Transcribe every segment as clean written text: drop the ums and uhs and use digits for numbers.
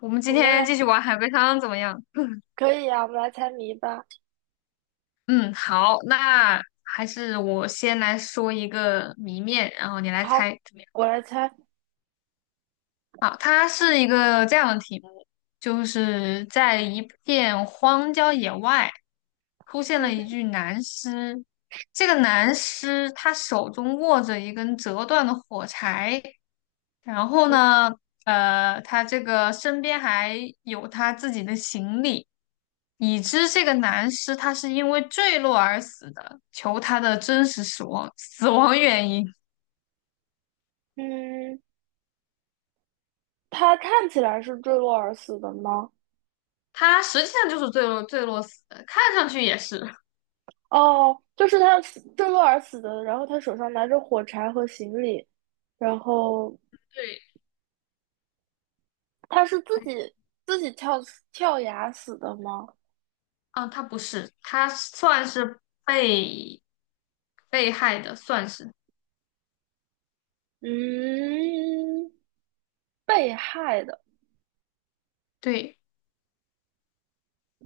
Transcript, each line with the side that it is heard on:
left: 我们
right: 我
left: 今
right: 们
left: 天
right: 来
left: 继续玩海龟汤怎么样？
right: 可以啊，我们来猜谜吧。
left: 嗯，好，那还是我先来说一个谜面，然后你来
right: 好，
left: 猜怎么样？
right: 我来猜。
left: 啊，它是一个这样的题目，就是在一片荒郊野外出现了一
right: 嗯
left: 具男尸，这个男尸他手中握着一根折断的火柴，然后
right: 哼
left: 呢，他这个身边还有他自己的行李。已知这个男尸他是因为坠落而死的，求他的真实死亡原因。
right: 嗯，他看起来是坠落而死的吗？
left: 他实际上就是坠落死的，看上去也是。
right: 哦，就是他死坠落而死的，然后他手上拿着火柴和行李，然后
left: 对，
right: 他是自
left: 哎
right: 己自己跳跳崖死的吗？
left: 啊，他不是，他算是被害的，算是
right: 嗯，被害的。
left: 对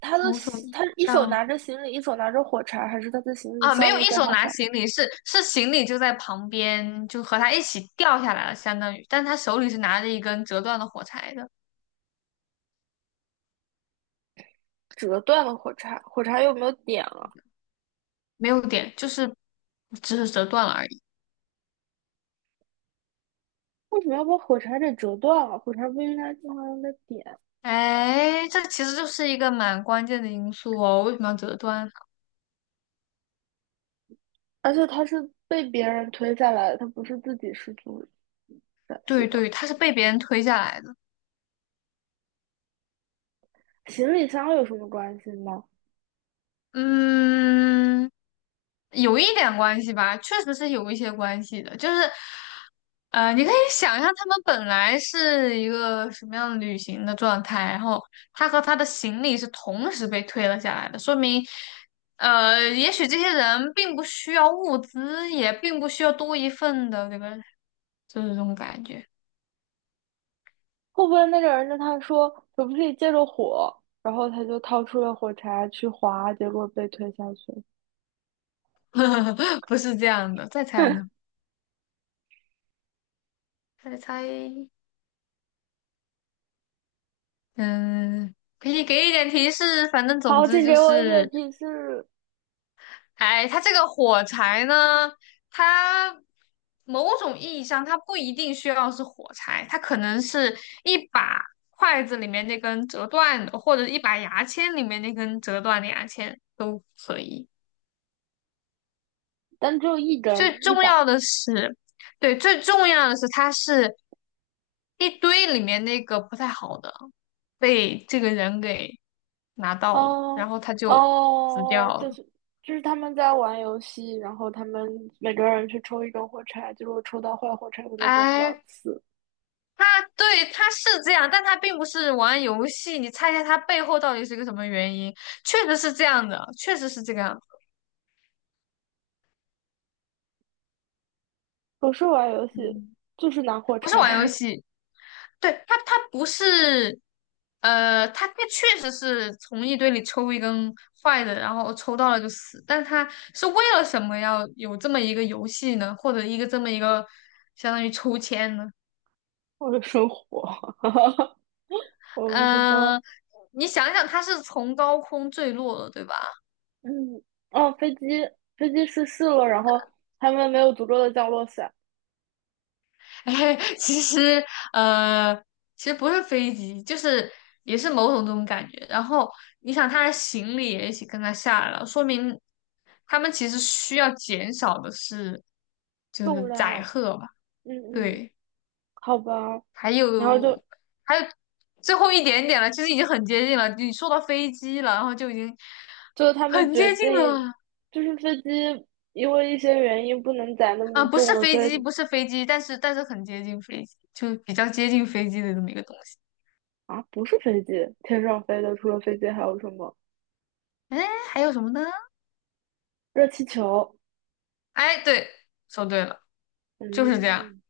right: 他的
left: 某种意义
right: 他一手拿
left: 上
right: 着行李，一手拿着火柴，还是他的行李
left: 啊，没
right: 散
left: 有一
right: 落在
left: 手
right: 他
left: 拿
right: 旁，
left: 行李，是行李就在旁边，就和他一起掉下来了，相当于，但他手里是拿着一个根折断的火柴的，
right: 折断了火柴？火柴有没有点
left: 没有点，就是只是折断了而已。
right: 为什么要把火柴给折断了？火柴不应该经常用的点，
left: 哎，这其实就是一个蛮关键的因素哦。为什么要折断呢？
right: 而且它是被别人推下来的，它不是自己失足摔死
left: 对
right: 的。
left: 对，他是被别人推下来的。
right: 行李箱有什么关系吗？
left: 嗯，有一点关系吧，确实是有一些关系的。就是，你可以想象他们本来是一个什么样的旅行的状态，然后他和他的行李是同时被推了下来的，说明，也许这些人并不需要物资，也并不需要多一份的这个，就是这种感觉。
right: 会不会那个人跟他说可不可以借着火，然后他就掏出了火柴去划，结果被推下去了？
left: 不是这样的，再猜呢？再猜，嗯，可以给一点提示，反正总
right: 好，
left: 之
right: 请
left: 就
right: 给我一点
left: 是，
right: 提示。
left: 哎，它这个火柴呢，它某种意义上它不一定需要是火柴，它可能是一把筷子里面那根折断的，或者一把牙签里面那根折断的牙签都可以。
right: 但只有一
left: 最
right: 根，一
left: 重
right: 把，
left: 要的是，对，最重要的是它是一堆里面那个不太好的。被这个人给拿到了，
right: 哦
left: 然后他就死
right: 哦，
left: 掉了。
right: 就是就是他们在玩游戏，然后他们每个人去抽一根火柴，就如果抽到坏火柴的那个人就要
left: 哎，
right: 死。
left: 他对他是这样，但他并不是玩游戏。你猜一下他背后到底是个什么原因？确实是这样的，确实是这个样子，
right: 不是玩游戏，
left: 嗯，
right: 就是拿火
left: 不是玩游
right: 柴。
left: 戏。对他，他不是，他确实是从一堆里抽一根坏的，然后抽到了就死。但他是为了什么要有这么一个游戏呢？或者一个这么一个相当于抽签呢？
right: 或者生火，我不知道。
left: 嗯、你想想，它是从高空坠落了，对吧？
right: 嗯，哦，飞机飞机失事了，然后他们没有足够的降落伞，
left: 哎，其实，呃，其实不是飞机，就是也是某种这种感觉。然后你想，他的行李也一起跟他下来了，说明他们其实需要减少的是就
right: 重
left: 是载
right: 量，
left: 荷吧？
right: 嗯嗯，
left: 对，
right: 好吧，
left: 还
right: 然后就
left: 有还有最后一点点了，其实已经很接近了。你说到飞机了，然后就已经
right: 就他们
left: 很
right: 决
left: 接近
right: 定。
left: 了。
right: 就是飞机因为一些原因不能载那
left: 啊、
right: 么
left: 不
right: 重
left: 是
right: 了，
left: 飞
right: 所
left: 机，
right: 以
left: 不是飞机，但是很接近飞机，就比较接近飞机的这么一个东西。
right: 啊，不是飞机，天上飞的除了飞机还有什么？
left: 哎，还有什么呢？
right: 热气球。
left: 哎，对，说对了，就是这样。
right: 嗯，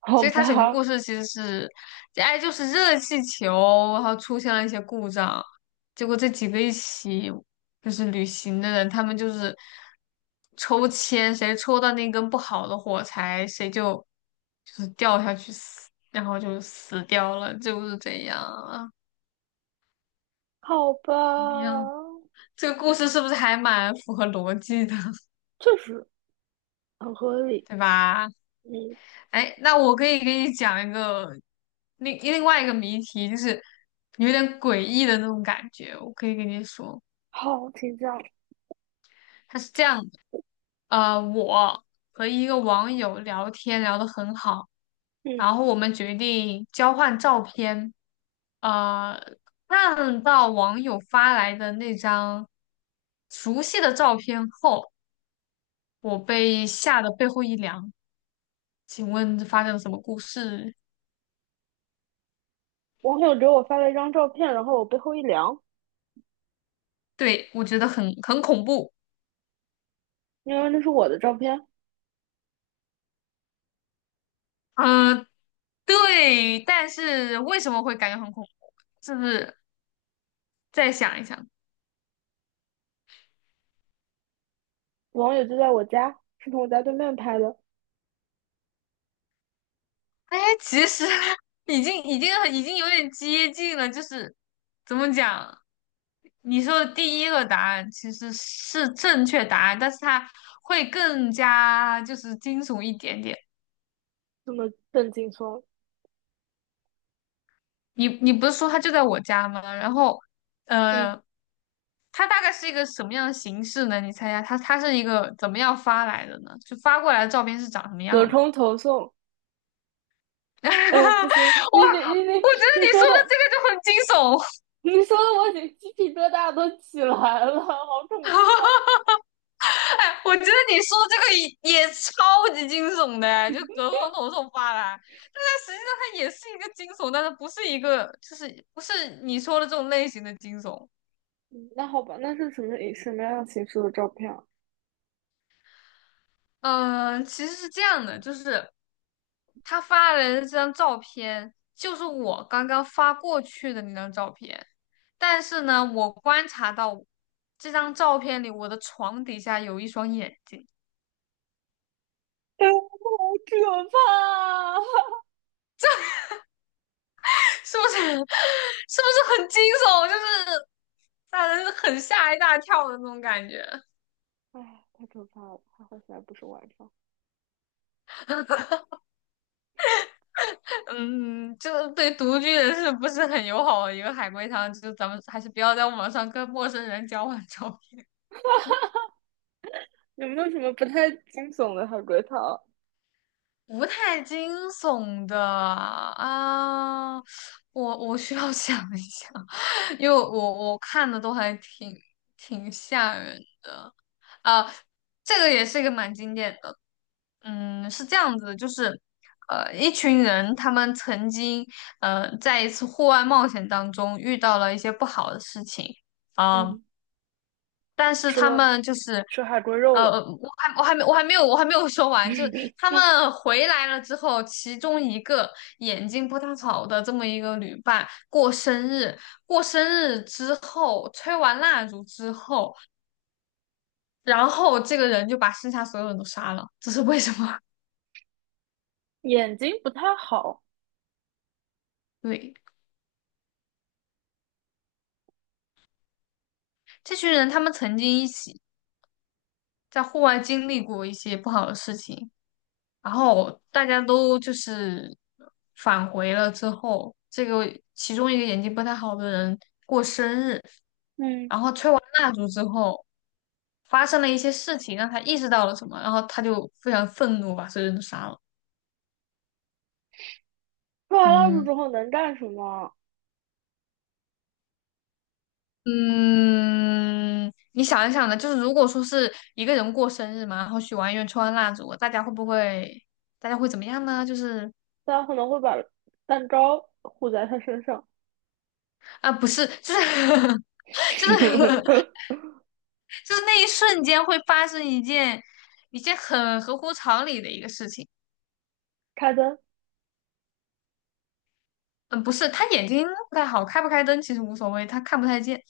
right: 好
left: 所以它整个
right: 吧，
left: 故事其实是，哎，就是热气球，然后出现了一些故障，结果这几个一起就是旅行的人，他们就是抽签，谁抽到那根不好的火柴，谁就就是掉下去死，然后就死掉了，就是这样啊，
right: 好吧，
left: 怎么样？这个故事是不是还蛮符合逻辑的，
right: 确实很合理。
left: 对吧？
right: 嗯，
left: 哎，那我可以给你讲一个另外一个谜题，就是有点诡异的那种感觉。我可以跟你说，
right: 好，请讲。
left: 它是这样的，我和一个网友聊天聊得很好，
right: 嗯，
left: 然后我们决定交换照片，呃，看到网友发来的那张熟悉的照片后，我被吓得背后一凉。请问发生了什么故事？
right: 网友给我发了一张照片，然后我背后一凉，
left: 对，我觉得很恐怖。
right: 因为那是我的照片，
left: 嗯、对，但是为什么会感觉很恐怖？是不是再想一想？
right: 网友就在我家，是从我家对面拍的，
left: 哎，其实 已经有点接近了，就是怎么讲？你说的第一个答案其实是正确答案，但是它会更加就是惊悚一点点。
right: 这么郑劲松。
left: 你你不是说它就在我家吗？然后，
right: 嗯，
left: 呃。它大概是一个什么样的形式呢？你猜一下，它是一个怎么样发来的呢？就发过来的照片是长什么
right: 隔
left: 样的？
right: 空投送。哎呀，不
left: 哇，
right: 行，你你你你
left: 我觉得
right: 你
left: 你
right: 说
left: 说的
right: 的，
left: 这个就很惊悚，
right: 你说的，我已经鸡皮疙瘩都起来了，好恐怖。啊！
left: 哎，我觉得你说的这个也超级惊悚的哎就隔空投送发来，但是实际上它也是一个惊悚，但是不是一个就是不是你说的这种类型的惊悚。
right: 嗯那好吧，那是什么样形式的照片啊？
left: 嗯，其实是这样的，就是他发来的这张照片，就是我刚刚发过去的那张照片。但是呢，我观察到这张照片里，我的床底下有一双眼睛，
right: 哎好可怕。
left: 是不是？是不是很惊悚？就是让人很吓一大跳的那种感觉。
right: 哎，太可怕了！还好现在不是晚上。
left: 嗯，就是对独居人士不是很友好的一个海龟汤，就是咱们还是不要在网上跟陌生人交换照
right: 有没有什么不太惊悚的海龟汤？
left: 不太惊悚的啊，我需要 想一想，因为我看的都还挺挺吓人的啊。这个也是一个蛮经典的，嗯，是这样子的就是一群人他们曾经在一次户外冒险当中遇到了一些不好的事情啊，
right: 嗯，
left: 但是
right: 吃
left: 他
right: 了
left: 们就是，
right: 吃海龟肉了。
left: 我还没有说完，就是 他们回来了之后，其中一个眼睛不太好的这么一个旅伴过生日，过生日之后吹完蜡烛之后，然后这个人就把剩下所有人都杀了，这是为什么？
right: 眼睛不太好。
left: 对，这群人他们曾经一起在户外经历过一些不好的事情，然后大家都就是返回了之后，这个其中一个眼睛不太好的人过生日，
right: 嗯，
left: 然后吹完蜡烛之后，发生了一些事情，让他意识到了什么，然后他就非常愤怒，把所有人都杀了。
right: 吃完蜡烛
left: 嗯，
right: 之后能干什么啊？
left: 嗯，你想一想呢，就是如果说是一个人过生日嘛，然后许完愿、吹完蜡烛，大家会不会，大家会怎么样呢？就是
right: 大家可能会把蛋糕糊在他身上，
left: 啊，不是，就是 就是 就那一瞬间会发生一件一件很合乎常理的一个事情。
right: 开灯，
left: 嗯，不是，他眼睛不太好，开不开灯其实无所谓，他看不太见，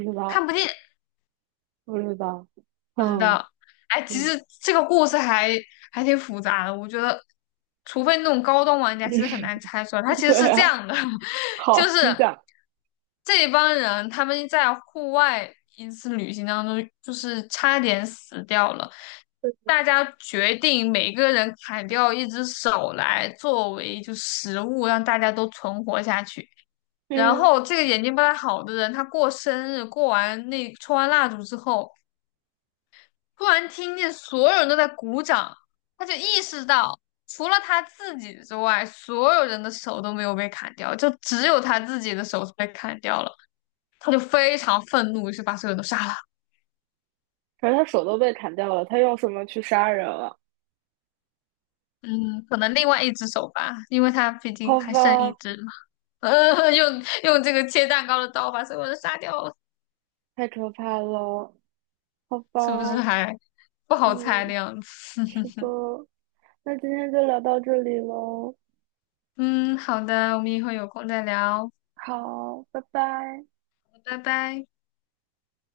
right: 不知
left: 看
right: 道，
left: 不见。
right: 不知道。
left: 不知
right: 嗯
left: 道。哎，其
right: 嗯，
left: 实这个故事还还挺复杂的，我觉得，除非那种高端玩家，其实很难猜出来。他其实
right: 对
left: 是这
right: 啊，
left: 样的，就
right: 好，
left: 是
right: 请讲。
left: 这一帮人他们在户外一次旅行当中，就是差点死掉了。大家决定每个人砍掉一只手来作为就食物，让大家都存活下去。然
right: 嗯。
left: 后这个眼睛不太好的人，他过生日，过完那抽完蜡烛之后。突然听见所有人都在鼓掌，他就意识到，除了他自己之外，所有人的手都没有被砍掉，就只有他自己的手是被砍掉了。他就非常愤怒，于是把所有人都杀了。
right: 可是他手都被砍掉了，他用什么去杀人了？
left: 嗯，可能另外一只手吧，因为他毕竟
right: 好
left: 还剩一
right: 吧，
left: 只嘛。用这个切蛋糕的刀把所有人杀掉了，
right: 太可怕了，好
left: 是不是
right: 吧，
left: 还不好猜的
right: 嗯，
left: 样子？
right: 是的，那今天就聊到这里喽，
left: 嗯，好的，我们以后有空再聊，
right: 好，拜拜。
left: 拜拜。